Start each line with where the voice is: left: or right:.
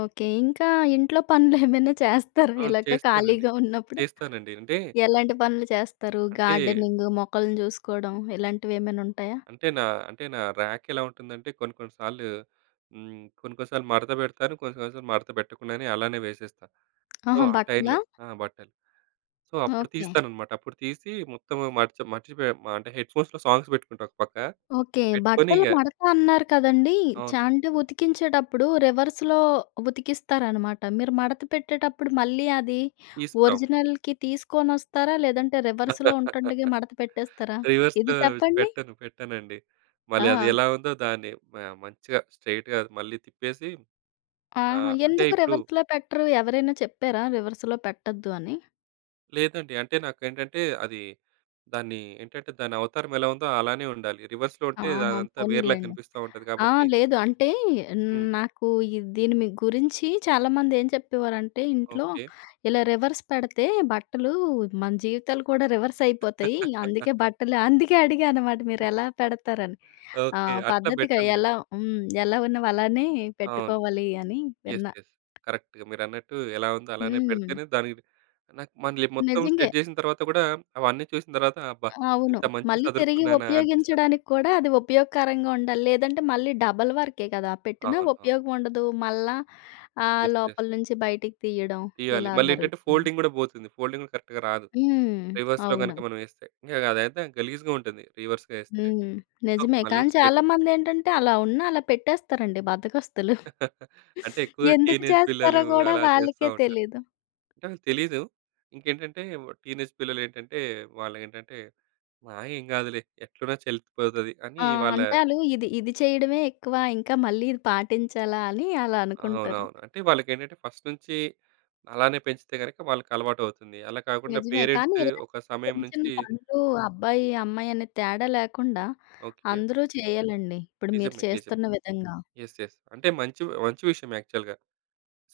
left: Okay. ఇంకా ఇంట్లో పనులేమైనా చేస్తారా
right: అవును.
left: ఇలాగ
right: చేస్తానండి.
left: ఖాళీగా ఉన్నప్పుడు?
right: చేస్తానండి. అంటే
left: ఎలాంటి పనులు చేస్తారు?
right: అంటే...
left: గార్డెనింగ్, మొక్కలని చూసుకోడం ఇలాంటివేమైనుంటయా?
right: అంటే, నా అంటే నా ర్యాకెలా ఉంటుందంటే, కొన్ని కొన్ని సార్లు హ్మ్, కొన్ని కొన్ని సార్లు మడత పెడతాను, కొన్ని కొన్ని సార్లు మడత పెట్టకుండానే అలానే వేసేస్తా. సో,
left: ఆహా!
right: ఆ
left: బట్టలా?
right: టైమ్‌లో ఆ! బట్టలు. సో, అప్పుడు
left: ఓకే.
right: తీస్తాననమాట. అప్పుడు తీసీ, మొత్తం మర్చి మర్చిపోయా మ అంటే, హెడ్ ‌ఫోన్స్‌లో సాంగ్స్ పెట్టుకుంటా ఒక పక్క,
left: ఓకే.
right: పెట్టుకొని
left: బట్టలు
right: ఇంగ
left: మడత అన్నారు కదండీ.
right: అవును.
left: చా అంటే ఉతికించేటప్పుడు రివర్స్‌లో ఉతికిస్తారనమాట. మీరు మడత పెట్టేటప్పుడు మళ్ళీ అది
right: తీస్తాం.
left: ఒరిజినల్‌కి తీసుకోనొస్తారా, లేదంటే రివర్స్‌లో ఉంటుండగే మడత పెట్టేస్తారా? ఇది
right: రివర్స్‌లో
left: చెప్పండి.
right: పెట్టను. పెట్టనండి. మళ్ళీ అది
left: ఆ!
right: ఎలా ఉందో దాన్ని మ మంచిగా స్ట్రెయిట్‌గా మళ్ళీ తిప్పేసి
left: ఆహా!
right: ఆహ్, అంటే,
left: ఎందుకు
right: ఇప్పుడు
left: రివర్స్‌లో పెట్టరు? ఎవరైనా చెప్పారా రివర్స్‌లో పెట్టద్దు అని?
right: లేదండి. అంటే నాకేంటంటే, అదీ దాన్నీ ఏంటంటే, దానవతారం ఎలా ఉందో అలానే ఉండాలి. రివర్స్‌లో ఉంటే
left: ఆహా!
right: అదంతా వేరేలాగా
left: పోనీలెండి.
right: కనిపిస్తా ఉంటది
left: ఆ!
right: కాబట్టి
left: లేదు అంటే,
right: హ్మ్.
left: నాకు ఇద్ దీని వి గురించి చాలామంది ఏం చెప్పేవారంటే ఇంట్లో,
right: ఓకే.
left: ఇలా రివర్స్ పెడతే బట్టలు మన జీవితాలు కూడా రివర్సయిపోతయి. అందుకే బట్టలు అందుకే అడిగా అనమాట మీరెలా పెడతారని. ఆ!
right: ఓకే. అట్లా
left: పద్ధతిగా
right: బెట్టనులే.
left: ఎలా హ్మ్. ఎలా ఉన్నవి అలానే
right: అవును.
left: పెట్టుకోవాలి అని
right: యెస్.
left: విన్నా.
right: యెస్. కరక్ట్‌గా మీరన్నట్టు ఎలా ఉందో అలానే
left: హ్మ్.
right: పెడితేనే దానికి నాకు మళ్ళీ మొత్తం
left: నిజంగే.
right: సెట్ చేసిన తరువాత గూడా, అవన్నీ చూసిన తర్వాత అబ్బా!
left: అవును.
right: ఇంత మంచిగా
left: మళ్ళీ తిరిగి
right: సదురుకున్నానా అనిపిస్తది.
left: ఉపయోగించడానికి కూడా అది ఉపయోగకరంగా ఉండాలి. లేదంటే, మళ్ళీ డబల్ వర్కే కదా! పెట్టినా
right: అవును. ఆ!
left: ఉపయోగవుండదు. మళ్ళా ఆహ్,
right: యెస్. యెస్.
left: లోపల నుంచి బయటికి తియ్యడం
right: తీయాలి.
left: ఇలా
right: మళ్ళేంటంటే
left: జరుగుతుంది.
right: ఫోల్డింగ్ గూడా బోతుంది. ఫోల్డింగ్ గూడా కరక్ట్‌గా రాదు,
left: హ్మ్.
right: రివర్స్‌లో గనక
left: అవును.
right: మనం యేస్తే. ఇంగ గదైతే గలీజ్‌గా ఉంటుంది, రివర్స్‌గా యేస్తే.
left: హ్మ్.
right: ఆహ్,
left: నిజమే,
right: మళ్ళీ
left: కానీ చాలా
right: స్ట్రెయిటే
left: మందేంటంటే, అలా ఉన్నా అలా పెట్టేస్తారండి బద్ధకస్తులు.
right: అంటే, ఎక్కువగా
left: ఎందుకు
right: టీనేజ్
left: చేస్తారో
right: పిల్లలూ
left: గూడా
right: అలా జేస్తా
left: వాళ్ళకే
right: ఉంటారు.
left: తెలీదు.
right: అంటే తెలీదు. ఇంకేంటంటే, వ్ టీనేజ్ పిల్లలేంటంటే వాళ్ళేంటంటే ఆహ్, ఏం గాదులే. ఎట్లున్నా చెల్లిపోతది అని
left: ఆ!
right: వాళ్ళ
left: అంటే ఆళ్ళు ఇది, ఇది చెయ్యడమే ఎక్కువ. ఇంకా "మళ్ళీ ఇది పాటించాలా" అని అలా అనుకుంటారు.
right: అవునవును. అంటే వాళ్ళకేంటంటే, ఫస్ట్ నుంచీ అలానే పెంచితే గనక వాళ్ళకలవాటవుతుంది. అలా కాకుండా
left: నిజమే. కానీ
right: పేరెంట్సే
left: ఇలాంటి
right: ఒక సమయం
left: చిన్న చిన్న
right: నుంచి
left: పనులూ అబ్బాయి, అమ్మాయి అనే తేడా లేకుండా
right: ఓకే.
left: అందరూ చెయ్యాలండి, ఇప్పుడు మీరు
right: నిజమే. నిజం.
left: చేస్తున్న విధంగా.
right: Yes yes. అంటే, మంచి వ్ మంచి విషయమే యాక్చువల్‌గా.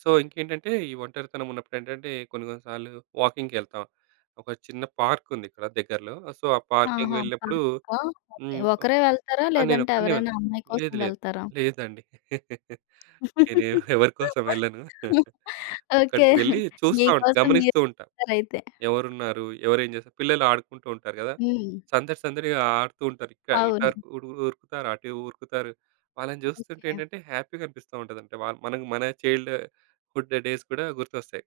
right: సో, ఇంకేంటంటే, ఈ ఒంటరితనమున్నప్పుడేంటంటే, కొన్ని కొన్ని సార్లు వాకింగ్‌కెళ్తాం. ఒక చిన్న పార్కుంది ఇక్కడ దగ్గరలో సో, ఆ పార్కింగ్‌కి
left: ఆహా!
right: వెళ్ళినప్పుడు
left: పార్క్‌కా? ఓకే.
right: హ్మ్.
left: ఒకరే
right: ఆ!
left: వెళ్తారా, లేదంటే
right: నేనొక్కడినే
left: ఎవరైనా
right: వెళ్తా.
left: అమ్మాయి కోసం
right: లేదు. లేదు.
left: వెళ్తారా?
right: లేదండి. నేను ఎ ఎవరి కోసం వెళ్ళను.
left: ఓకే.
right: అక్కడకి వెళ్లి
left: మీ
right: చూస్తా ఉంట్
left: కోసం
right: గమనిస్తూ
left: మీరే
right: ఉంటా.
left: వెళ్తారయితే.
right: "ఎవరున్నారు? ఎవరేం జేస్" పిల్లలు ఆడుకుంటూ ఉంటారు గదా!
left: హ్మ్.
right: సందడి సందడిగా ఆడుతూ ఉంటారు. ఇక ఇటర్
left: అవును.
right: ఉడు ఉరుకుతారు. అటే ఉరుకుతారు. వాళ్ళని జూస్తుంటే
left: ఓకే.
right: ఏంటంటే, హ్యాపీగనిపిస్తా ఉంటదంట. వా మనకు మన చైల్డ్ హుడ్ డేస్ కూడా గుర్తొస్తాయి.